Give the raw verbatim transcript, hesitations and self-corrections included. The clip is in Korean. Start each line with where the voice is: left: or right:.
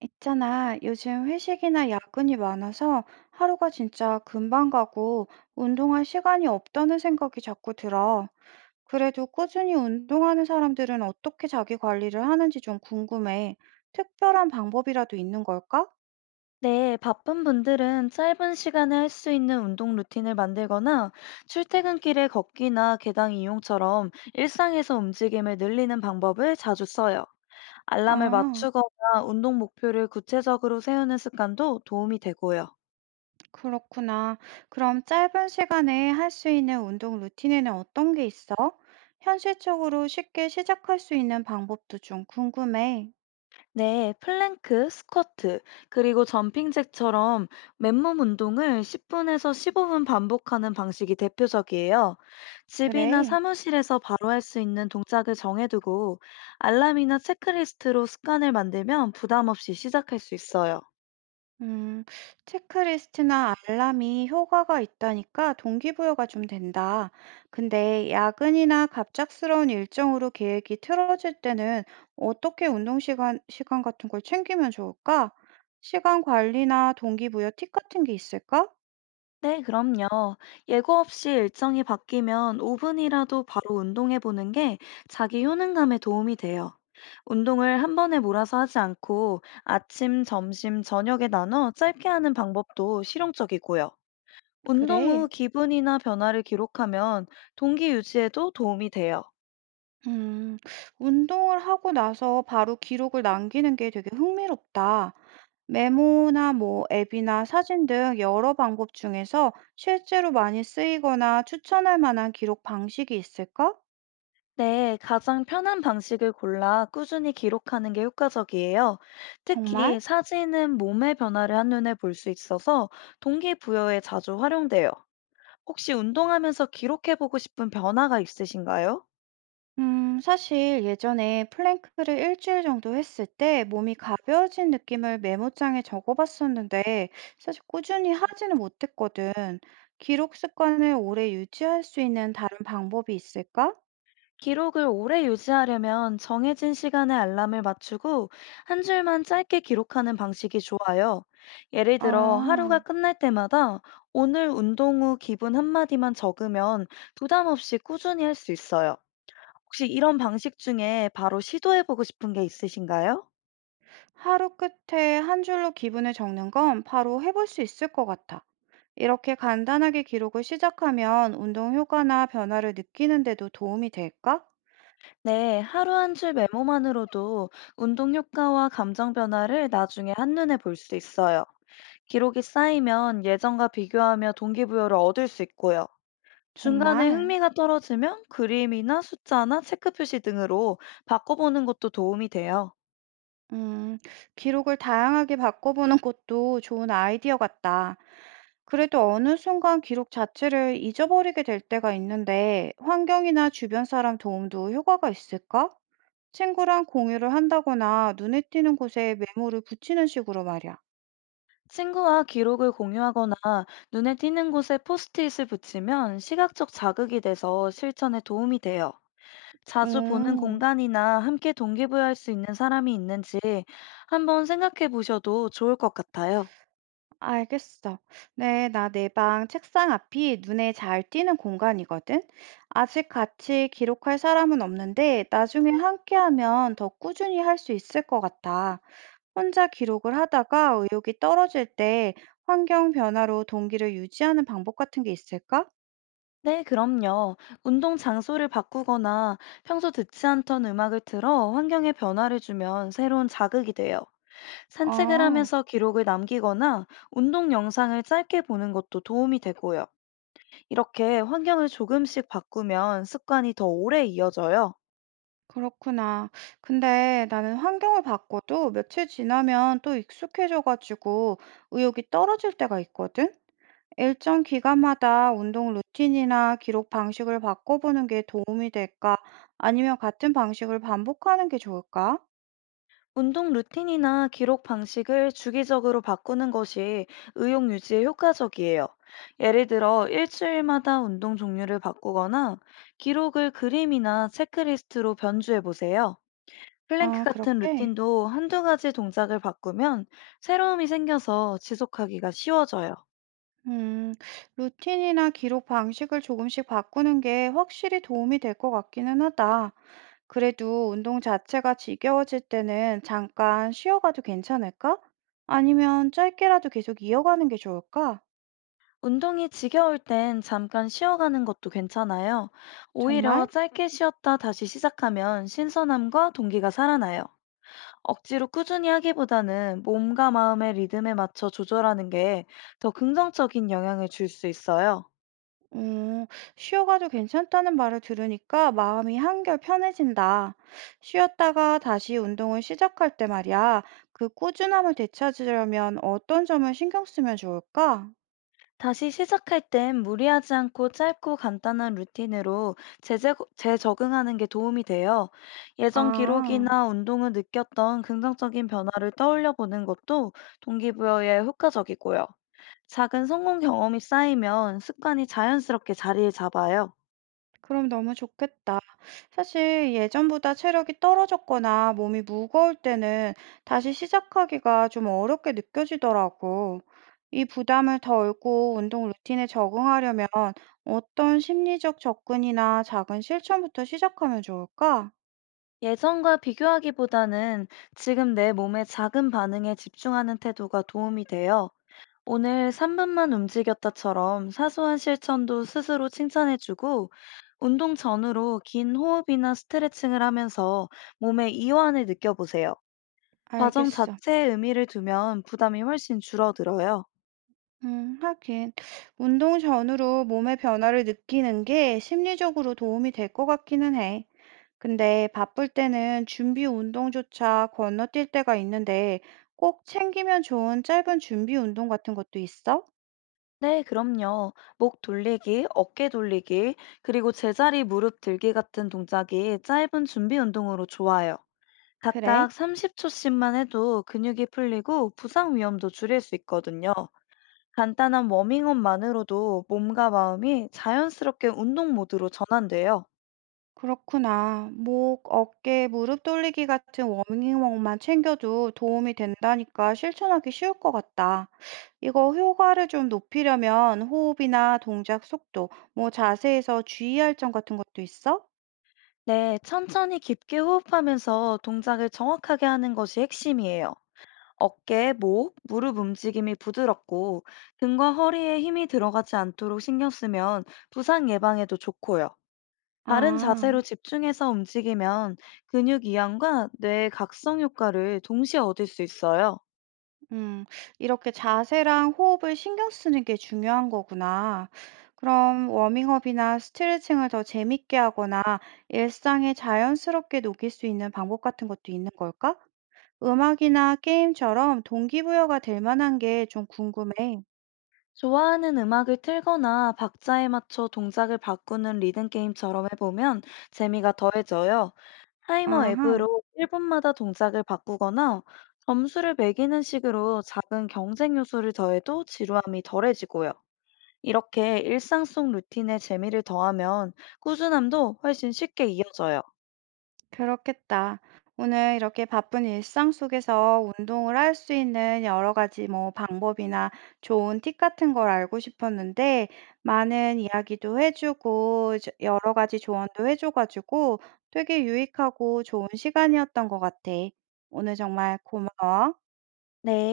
right: 있잖아, 요즘 회식이나 야근이 많아서 하루가 진짜 금방 가고 운동할 시간이 없다는 생각이 자꾸 들어. 그래도 꾸준히 운동하는 사람들은 어떻게 자기 관리를 하는지 좀 궁금해. 특별한 방법이라도 있는 걸까?
left: 네, 바쁜 분들은 짧은 시간에 할 수 있는 운동 루틴을 만들거나 출퇴근길에 걷기나 계단 이용처럼 일상에서 움직임을 늘리는 방법을 자주 써요. 알람을
right: 아,
left: 맞추거나 운동 목표를 구체적으로 세우는 습관도 도움이 되고요.
right: 그렇구나. 그럼 짧은 시간에 할 수 있는 운동 루틴에는 어떤 게 있어? 현실적으로 쉽게 시작할 수 있는 방법도 좀 궁금해.
left: 네, 플랭크, 스쿼트, 그리고 점핑잭처럼 맨몸 운동을 십 분에서 십오 분 반복하는 방식이 대표적이에요. 집이나
right: 그래.
left: 사무실에서 바로 할 수 있는 동작을 정해두고 알람이나 체크리스트로 습관을 만들면 부담 없이 시작할 수 있어요.
right: 음, 체크리스트나 알람이 효과가 있다니까 동기부여가 좀 된다. 근데 야근이나 갑작스러운 일정으로 계획이 틀어질 때는 어떻게 운동 시간, 시간 같은 걸 챙기면 좋을까? 시간 관리나 동기부여 팁 같은 게 있을까?
left: 네, 그럼요. 예고 없이 일정이 바뀌면 오 분이라도 바로 운동해 보는 게 자기 효능감에 도움이 돼요. 운동을 한 번에 몰아서 하지 않고 아침, 점심, 저녁에 나눠 짧게 하는 방법도 실용적이고요. 운동 후
right: 그래.
left: 기분이나 변화를 기록하면 동기 유지에도 도움이 돼요.
right: 음, 운동을 하고 나서 바로 기록을 남기는 게 되게 흥미롭다. 메모나 뭐 앱이나 사진 등 여러 방법 중에서 실제로 많이 쓰이거나 추천할 만한 기록 방식이 있을까?
left: 네, 가장 편한 방식을 골라 꾸준히 기록하는 게 효과적이에요.
right: 정말?
left: 특히 사진은 몸의 변화를 한눈에 볼 수 있어서 동기부여에 자주 활용돼요. 혹시 운동하면서 기록해보고 싶은 변화가 있으신가요?
right: 음, 사실 예전에 플랭크를 일주일 정도 했을 때 몸이 가벼워진 느낌을 메모장에 적어봤었는데 사실 꾸준히 하지는 못했거든. 기록 습관을 오래 유지할 수 있는 다른 방법이 있을까?
left: 기록을 오래 유지하려면 정해진 시간에 알람을 맞추고 한 줄만 짧게 기록하는 방식이 좋아요. 예를 들어 하루가
right: 아.
left: 끝날 때마다 오늘 운동 후 기분 한마디만 적으면 부담 없이 꾸준히 할 수 있어요. 혹시 이런 방식 중에 바로 시도해 보고 싶은 게 있으신가요?
right: 하루 끝에 한 줄로 기분을 적는 건 바로 해볼 수 있을 것 같아. 이렇게 간단하게 기록을 시작하면 운동 효과나 변화를 느끼는데도 도움이 될까?
left: 네, 하루 한 줄 메모만으로도 운동 효과와 감정 변화를 나중에 한눈에 볼 수 있어요. 기록이 쌓이면 예전과 비교하며 동기부여를 얻을 수 있고요. 중간에
right: 정말,
left: 흥미가 떨어지면 그림이나 숫자나 체크 표시 등으로 바꿔보는 것도 도움이 돼요.
right: 음, 기록을 다양하게 바꿔보는 것도 좋은 아이디어 같다. 그래도 어느 순간 기록 자체를 잊어버리게 될 때가 있는데, 환경이나 주변 사람 도움도 효과가 있을까? 친구랑 공유를 한다거나 눈에 띄는 곳에 메모를 붙이는 식으로 말이야.
left: 친구와 기록을 공유하거나 눈에 띄는 곳에 포스트잇을 붙이면 시각적 자극이 돼서 실천에 도움이 돼요. 자주 보는
right: 오.
left: 공간이나 함께 동기부여할 수 있는 사람이 있는지 한번 생각해 보셔도 좋을 것 같아요.
right: 알겠어. 네, 나 내 방 책상 앞이 눈에 잘 띄는 공간이거든. 아직 같이 기록할 사람은 없는데 나중에 함께하면 더 꾸준히 할 수 있을 것 같아. 혼자 기록을 하다가 의욕이 떨어질 때 환경 변화로 동기를 유지하는 방법 같은 게 있을까?
left: 네, 그럼요. 운동 장소를 바꾸거나 평소 듣지 않던 음악을 틀어 환경에 변화를 주면 새로운 자극이 돼요. 산책을
right: 아,
left: 하면서 기록을 남기거나 운동 영상을 짧게 보는 것도 도움이 되고요. 이렇게 환경을 조금씩 바꾸면 습관이 더 오래 이어져요.
right: 그렇구나. 근데 나는 환경을 바꿔도 며칠 지나면 또 익숙해져가지고 의욕이 떨어질 때가 있거든. 일정 기간마다 운동 루틴이나 기록 방식을 바꿔보는 게 도움이 될까? 아니면 같은 방식을 반복하는 게 좋을까?
left: 운동 루틴이나 기록 방식을 주기적으로 바꾸는 것이 의욕 유지에 효과적이에요. 예를 들어, 일주일마다 운동 종류를 바꾸거나 기록을 그림이나 체크리스트로 변주해 보세요. 플랭크
right: 아,
left: 같은
right: 그렇게?
left: 루틴도 한두 가지 동작을 바꾸면 새로움이 생겨서 지속하기가 쉬워져요.
right: 음, 루틴이나 기록 방식을 조금씩 바꾸는 게 확실히 도움이 될 것 같기는 하다. 그래도 운동 자체가 지겨워질 때는 잠깐 쉬어가도 괜찮을까? 아니면 짧게라도 계속 이어가는 게 좋을까?
left: 운동이 지겨울 땐 잠깐 쉬어가는 것도 괜찮아요. 오히려
right: 정말?
left: 짧게 쉬었다 다시 시작하면 신선함과 동기가 살아나요. 억지로 꾸준히 하기보다는 몸과 마음의 리듬에 맞춰 조절하는 게 더 긍정적인 영향을 줄 수 있어요.
right: 음, 쉬어가도 괜찮다는 말을 들으니까 마음이 한결 편해진다. 쉬었다가 다시 운동을 시작할 때 말이야, 그 꾸준함을 되찾으려면 어떤 점을 신경 쓰면 좋을까?
left: 다시 시작할 땐 무리하지 않고 짧고 간단한 루틴으로 재제, 재적응하는 게 도움이 돼요. 예전
right: 아.
left: 기록이나 운동을 느꼈던 긍정적인 변화를 떠올려 보는 것도 동기부여에 효과적이고요. 작은 성공 경험이 쌓이면 습관이 자연스럽게 자리를 잡아요.
right: 그럼 너무 좋겠다. 사실 예전보다 체력이 떨어졌거나 몸이 무거울 때는 다시 시작하기가 좀 어렵게 느껴지더라고. 이 부담을 덜고 운동 루틴에 적응하려면 어떤 심리적 접근이나 작은 실천부터 시작하면 좋을까?
left: 예전과 비교하기보다는 지금 내 몸의 작은 반응에 집중하는 태도가 도움이 돼요. 오늘 삼 분만 움직였다처럼 사소한 실천도 스스로 칭찬해주고, 운동 전후로 긴 호흡이나 스트레칭을 하면서 몸의 이완을 느껴보세요. 과정
right: 알겠어.
left: 자체에 의미를 두면 부담이 훨씬 줄어들어요.
right: 음, 하긴. 운동 전후로 몸의 변화를 느끼는 게 심리적으로 도움이 될 것 같기는 해. 근데 바쁠 때는 준비 운동조차 건너뛸 때가 있는데 꼭 챙기면 좋은 짧은 준비 운동 같은 것도 있어?
left: 네, 그럼요. 목 돌리기, 어깨 돌리기, 그리고 제자리 무릎 들기 같은 동작이 짧은 준비 운동으로 좋아요.
right: 그래?
left: 각각 삼십 초씩만 해도 근육이 풀리고 부상 위험도 줄일 수 있거든요. 간단한 워밍업만으로도 몸과 마음이 자연스럽게 운동 모드로 전환돼요.
right: 그렇구나. 목, 어깨, 무릎 돌리기 같은 워밍업만 챙겨도 도움이 된다니까 실천하기 쉬울 것 같다. 이거 효과를 좀 높이려면 호흡이나 동작 속도, 뭐 자세에서 주의할 점 같은 것도 있어?
left: 네, 천천히 깊게 호흡하면서 동작을 정확하게 하는 것이 핵심이에요. 어깨, 목, 무릎 움직임이 부드럽고 등과 허리에 힘이 들어가지 않도록 신경 쓰면 부상 예방에도 좋고요. 바른 자세로
right: 아.
left: 집중해서 움직이면 근육 이완과 뇌의 각성 효과를 동시에 얻을 수 있어요.
right: 음, 이렇게 자세랑 호흡을 신경 쓰는 게 중요한 거구나. 그럼 워밍업이나 스트레칭을 더 재밌게 하거나 일상에 자연스럽게 녹일 수 있는 방법 같은 것도 있는 걸까? 음악이나 게임처럼 동기부여가 될 만한 게 좀 궁금해.
left: 좋아하는 음악을 틀거나 박자에 맞춰 동작을 바꾸는 리듬 게임처럼 해보면 재미가 더해져요. 타이머
right: 아하.
left: 앱으로 일 분마다 동작을 바꾸거나 점수를 매기는 식으로 작은 경쟁 요소를 더해도 지루함이 덜해지고요. 이렇게 일상 속 루틴에 재미를 더하면 꾸준함도 훨씬 쉽게 이어져요.
right: 그렇겠다. 오늘 이렇게 바쁜 일상 속에서 운동을 할 수 있는 여러 가지 뭐 방법이나 좋은 팁 같은 걸 알고 싶었는데, 많은 이야기도 해주고, 저- 여러 가지 조언도 해줘가지고 되게 유익하고 좋은 시간이었던 것 같아. 오늘 정말 고마워.
left: 네.